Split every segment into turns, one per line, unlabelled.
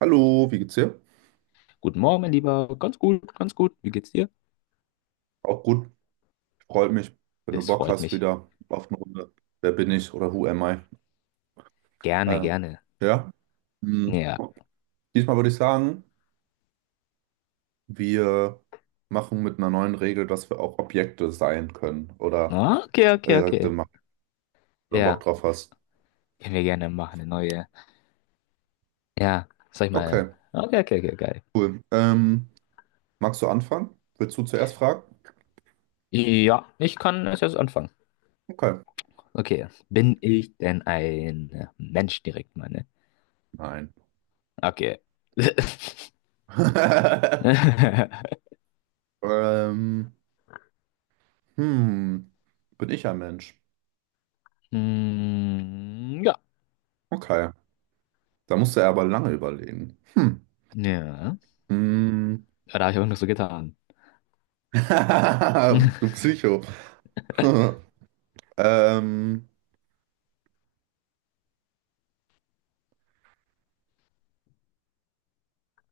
Hallo, wie geht's dir?
Guten Morgen, mein Lieber. Ganz gut, ganz gut. Wie geht's dir?
Auch gut, freut mich, wenn du
Das
Bock
freut
hast
mich.
wieder auf eine Runde. Wer bin ich oder who am I?
Gerne,
Äh,
gerne.
ja, hm.
Ja.
Diesmal würde ich sagen, wir machen mit einer neuen Regel, dass wir auch Objekte sein können oder
Okay, okay,
direkte
okay.
machen, wenn du Bock
Ja,
drauf hast.
können wir gerne machen, eine neue. Ja, sag ich
Okay,
mal. Okay, okay, okay, geil.
cool. Magst du anfangen? Willst du zuerst fragen?
Ja, ich kann es jetzt anfangen.
Okay.
Okay. Bin ich denn ein Mensch direkt, meine?
Nein.
Okay.
Ähm, hm, bin ich ein Mensch?
Hm, ja.
Okay, da musst du aber lange überlegen. Hm.
Ja.
Mm.
Ja, da habe ich auch noch so getan.
Du Psycho. Ähm,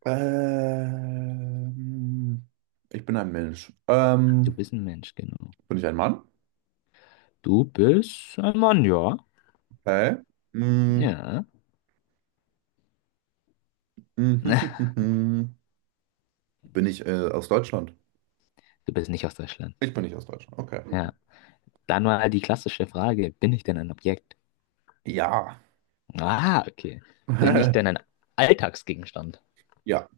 ähm, ich bin ein Mensch.
Du
Ähm,
bist ein Mensch, genau.
bin ich ein Mann?
Du bist ein Mann, ja.
Okay. Mm.
Ja.
mm, Bin ich aus Deutschland?
Du bist nicht aus Deutschland.
Ich bin nicht aus Deutschland. Okay.
Ja. Dann mal die klassische Frage, bin ich denn ein Objekt?
Ja.
Ah, okay. Bin ich denn ein Alltagsgegenstand?
Ja.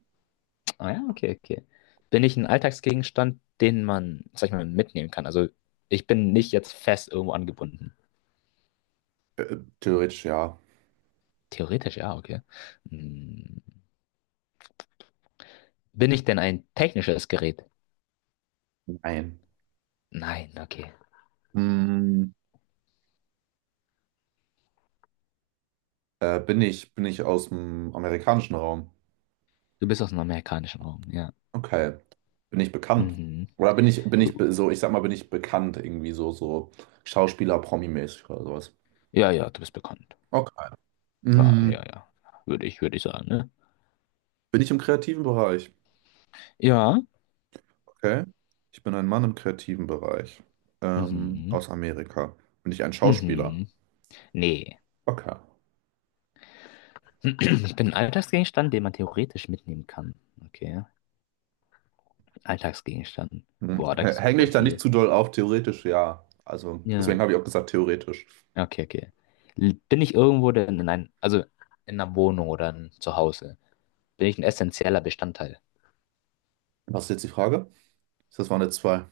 Ah ja, okay, okay. Bin ich ein Alltagsgegenstand, den man, sag ich mal, mitnehmen kann? Also ich bin nicht jetzt fest irgendwo angebunden.
Theoretisch ja.
Theoretisch ja, okay. Hm, bin ich denn ein technisches Gerät?
Nein.
Nein, okay.
Mm. Bin ich aus dem amerikanischen Raum?
Du bist aus dem amerikanischen Raum, ja.
Okay. Bin ich bekannt?
Mhm.
Oder
Jo.
so, ich sag mal, bin ich bekannt irgendwie so, so Schauspieler-Promi-mäßig oder sowas?
Ja, ja, du bist bekannt.
Okay.
Ja,
Mm,
ja, ja. Würde ich sagen, ne?
bin ich im kreativen Bereich?
Ja.
Okay. Ich bin ein Mann im kreativen Bereich.
Mhm.
Aus Amerika. Bin ich ein Schauspieler?
Mhm. Nee.
Okay.
Ich bin ein Alltagsgegenstand, den man theoretisch mitnehmen kann. Okay. Alltagsgegenstand.
Hm.
Boah, da gibt's auch
Hänge ich
voll
da nicht
viel.
zu doll auf? Theoretisch ja. Also,
Ja.
deswegen habe ich auch gesagt, theoretisch.
Okay, okay. Bin ich irgendwo denn in ein, also in einer Wohnung oder in, zu Hause? Bin ich ein essentieller Bestandteil?
Was ist jetzt die Frage? Das waren jetzt zwei.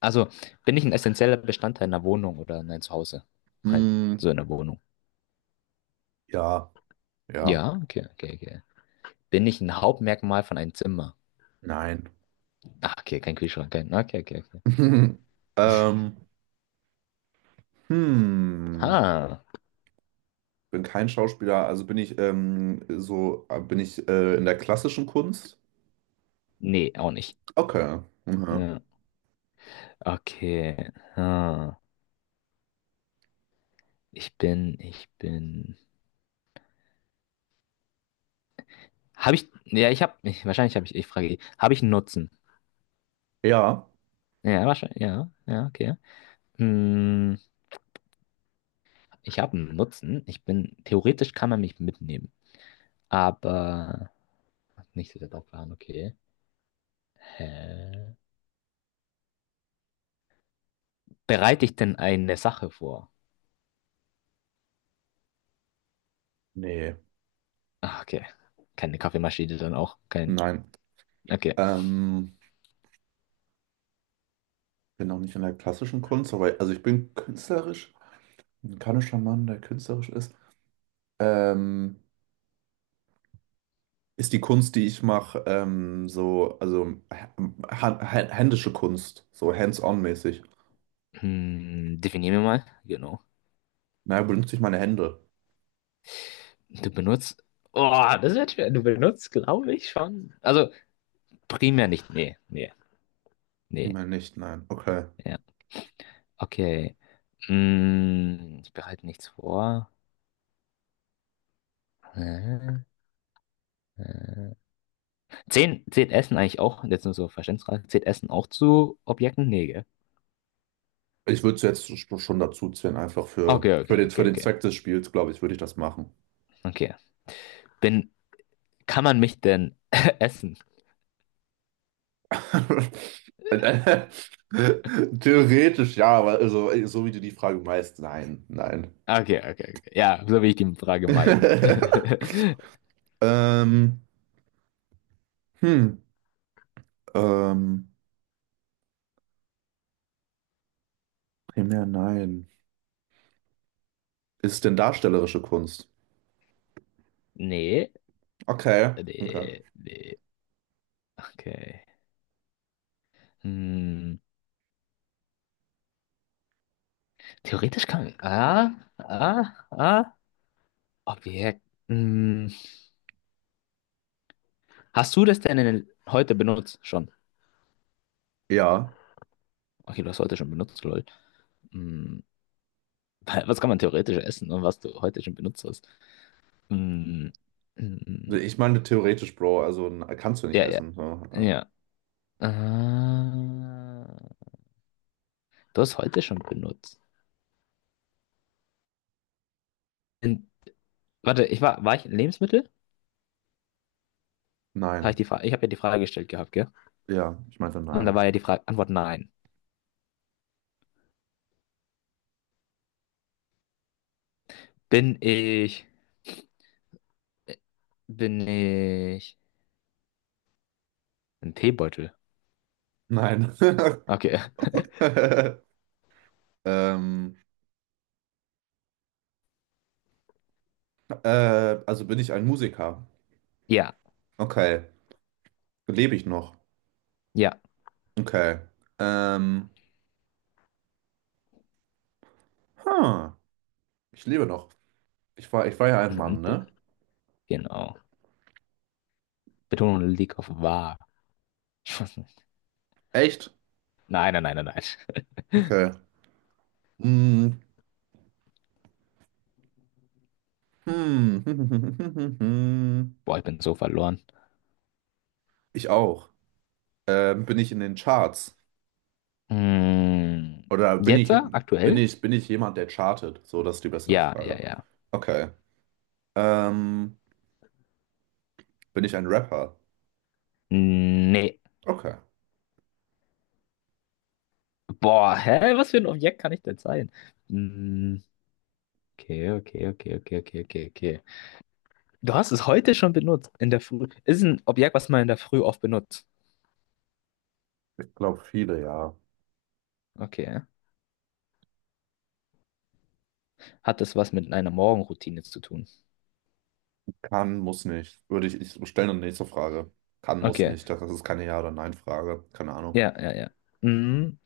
Also, bin ich ein essentieller Bestandteil einer Wohnung oder in einem Zuhause? Halt,
Hm,
so in der Wohnung.
ja, ja,
Ja, okay, okay, okay. Bin ich ein Hauptmerkmal von einem Zimmer?
nein.
Ah, okay, kein Kühlschrank, kein. Okay, okay, okay.
Ähm, hm.
Ha.
Bin kein Schauspieler, also bin ich so, bin ich in der klassischen Kunst?
Nee, auch nicht.
Okay. Mhm.
Ja. Okay. Ha. Ich bin. Habe ich. Ja, ich habe. Ich, wahrscheinlich habe ich. Ich frage, habe ich einen Nutzen?
Ja.
Ja, wahrscheinlich. Ja, ja, okay. Hm, ich habe einen Nutzen. Ich bin. Theoretisch kann man mich mitnehmen. Aber. Nicht so sehr drauf okay. Hä? Bereite ich denn eine Sache vor?
Nee.
Ah, okay. Keine Kaffeemaschine dann auch. Kein.
Nein.
Okay.
Ähm, bin auch nicht in der klassischen Kunst, aber also ich bin künstlerisch, ein kanischer Mann, der künstlerisch ist. Ähm, ist die Kunst, die ich mache, so, also hä- händische Kunst, so hands-on mäßig.
Hm, definier mir mal. Genau.
Naja, benutze ich meine Hände?
Du benutzt. Oh, das wird schwer. Du benutzt, glaube ich, schon. Also primär nicht. Nee, nee, nee.
Vielmehr nicht, nein. Okay.
Ja. Okay. Ich bereite nichts vor. Äh, äh. Zehn, zählt Essen eigentlich auch? Jetzt nur so Verständnisfrage. Zählt Essen auch zu Objekten? Nee, gell?
Ich würde es jetzt schon dazu zählen, einfach
Okay, okay,
für
okay,
den
okay.
Zweck des Spiels, glaube ich, würde ich das machen.
Okay. Bin, kann man mich denn essen?
Theoretisch ja, aber also, so wie du die Frage meinst, nein, nein.
Okay, okay, okay. Ja, so will ich die Frage meiden.
Ähm, hm, ähm, Primär nein. Ist es denn darstellerische Kunst?
Nee,
Okay, okay.
nee, nee. Okay. Hm, theoretisch kann. Ah, ah. Objekt. Hm, hast du das denn in, heute benutzt schon?
Ja,
Okay, du hast heute schon benutzt, lol. Hm, was kann man theoretisch essen und was du heute schon benutzt hast? Hm, hm,
ich meine theoretisch, Bro, also kannst du nicht
ja, ja,
essen. So.
ja. Ah, du hast heute schon benutzt. In, warte, war ich in Lebensmittel? Habe ich
Nein,
die Frage, ich habe ja die Frage gestellt gehabt, gell?
ja, ich meinte
Und da
nein.
war ja die Frage, Antwort nein. Bin ich, bin ich ein Teebeutel?
Nein.
Okay.
Ähm, also bin ich ein Musiker.
Ja,
Okay. Lebe ich noch?
ja.
Okay. Ähm, huh. Ich lebe noch. Ich war ja ein
Mhm,
Mann, ne?
genau. Betonung liegt auf wahr.
Echt?
Nein, nein, nein, nein, nein.
Okay. Hm. Hm.
Boah, ich bin so verloren.
Ich auch. Bin ich in den Charts?
Hm,
Oder bin
jetzt?
ich, bin
Aktuell?
ich, bin ich jemand, der chartet? So, das ist die bessere
Ja, ja,
Frage.
ja.
Okay. Ähm, bin ich ein Rapper?
Nee.
Okay.
Boah, hä? Was für ein Objekt kann ich denn sein? Hm, okay, okay, okay, okay, okay, okay, okay. Du hast es heute schon benutzt. In der Früh. Ist ein Objekt, was man in der Früh oft benutzt.
Ich glaube, viele, ja.
Okay. Hat das was mit einer Morgenroutine zu tun?
Kann, muss nicht. Würde ich, ich stelle eine nächste Frage. Kann, muss
Okay.
nicht. Das ist keine Ja- oder Nein-Frage. Keine Ahnung.
Ja, ja, ja. Hm,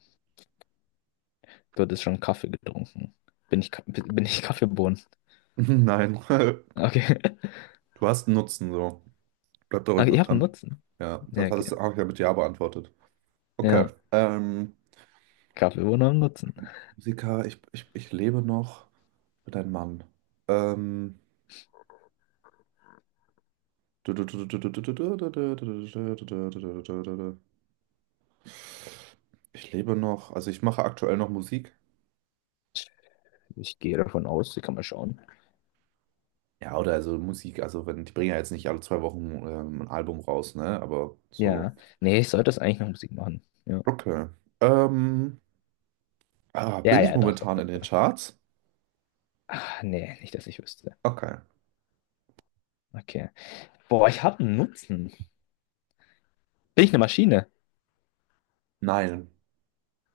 du hattest schon Kaffee getrunken. Bin ich Kaffeebohnen?
Nein.
Okay.
Du hast einen Nutzen, so. Bleib da ruhig
Okay,
mal
ich habe einen
dran.
Nutzen.
Ja,
Ja,
das hattest
okay.
du auch ja mit Ja beantwortet. Okay.
Ja. Kaffeebohnen haben einen Nutzen.
Musiker, ich lebe noch mit einem Mann. Ähm. Ich lebe noch, also ich mache aktuell noch Musik.
Ich gehe davon aus, die kann man schauen.
Ja, oder also Musik, also wenn die bringen ja jetzt nicht alle 2 Wochen ein Album raus, ne? Aber so.
Ja. Nee, ich sollte das eigentlich noch Musik machen. Ja.
Okay. Ähm, ah,
Ja,
bin ich
ja, doch, doch,
momentan in
doch,
den
doch.
Charts?
Ach, nee, nicht, dass ich wüsste.
Okay.
Okay. Boah, ich habe einen Nutzen. Bin ich eine Maschine?
Nein.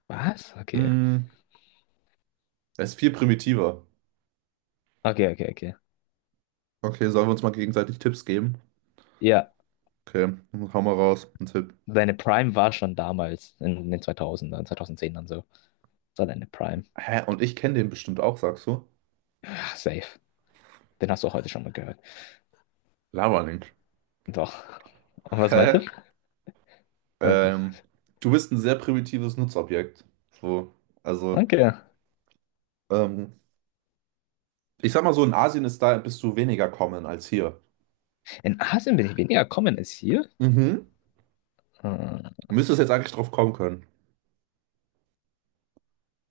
Was? Okay.
Hm, es ist viel primitiver.
Okay, okay, okay.
Okay, sollen wir uns mal gegenseitig Tipps geben?
Ja,
Okay, dann hau mal raus, ein Tipp.
deine Prime war schon damals, in den 2000ern, 2010ern so. Das war deine Prime.
Hä? Und ich kenne den bestimmt auch, sagst du?
Ah, safe. Den hast du auch heute schon mal gehört.
Laber nicht.
Doch. Und was meint ihr?
Hä?
Also,
Ähm, du bist ein sehr primitives Nutzobjekt. So. Also,
okay.
ähm, ich sag mal so, in Asien ist da bist du weniger common als hier.
In Asien bin ich weniger common als hier.
Mhm.
Hm,
Müsstest jetzt eigentlich drauf kommen können.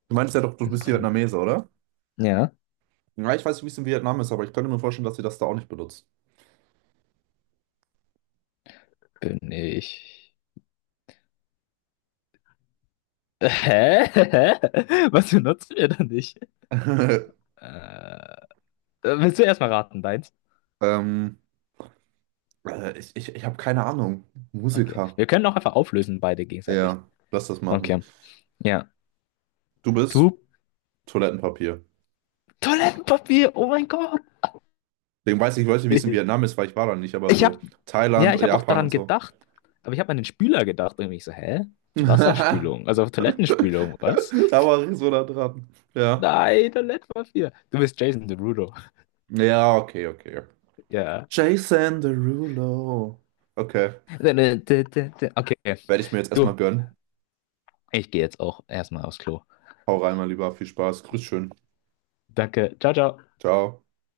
Du meinst ja doch, du
im
bist
Prim-
Vietnamese, oder?
ja,
Ja, ich weiß nicht, wie es in Vietnam ist, aber ich könnte mir vorstellen, dass sie das da auch nicht benutzt.
bin ich. Hä? Hä? Was benutzt ihr da nicht? Äh, willst du erstmal raten, deins?
Ähm, ich habe keine Ahnung.
Okay.
Musiker.
Wir können auch einfach auflösen, beide gegenseitig.
Ja, lass das machen.
Okay. Ja.
Du bist
Du,
Toilettenpapier.
Toilettenpapier, oh mein Gott.
Deswegen weiß ich, Leute, wie es in Vietnam ist, weil ich war da nicht, aber
Ich
so
hab, ja,
Thailand,
ich hab auch
Japan
daran
und so.
gedacht, aber ich hab an den Spüler gedacht. Und ich so, hä?
Da
Wasserspülung, also Toilettenspülung, was?
war ich so nah dran. Ja.
Nein, Toilettenpapier. Du bist Jason Derulo.
Ja, okay, okay.
Ja.
Jason Derulo. Okay,
Okay.
werde ich mir jetzt erstmal
Du,
gönnen.
ich gehe jetzt auch erstmal aufs Klo.
Hau rein, mein Lieber. Viel Spaß. Grüß schön.
Danke. Ciao, ciao.
Ciao.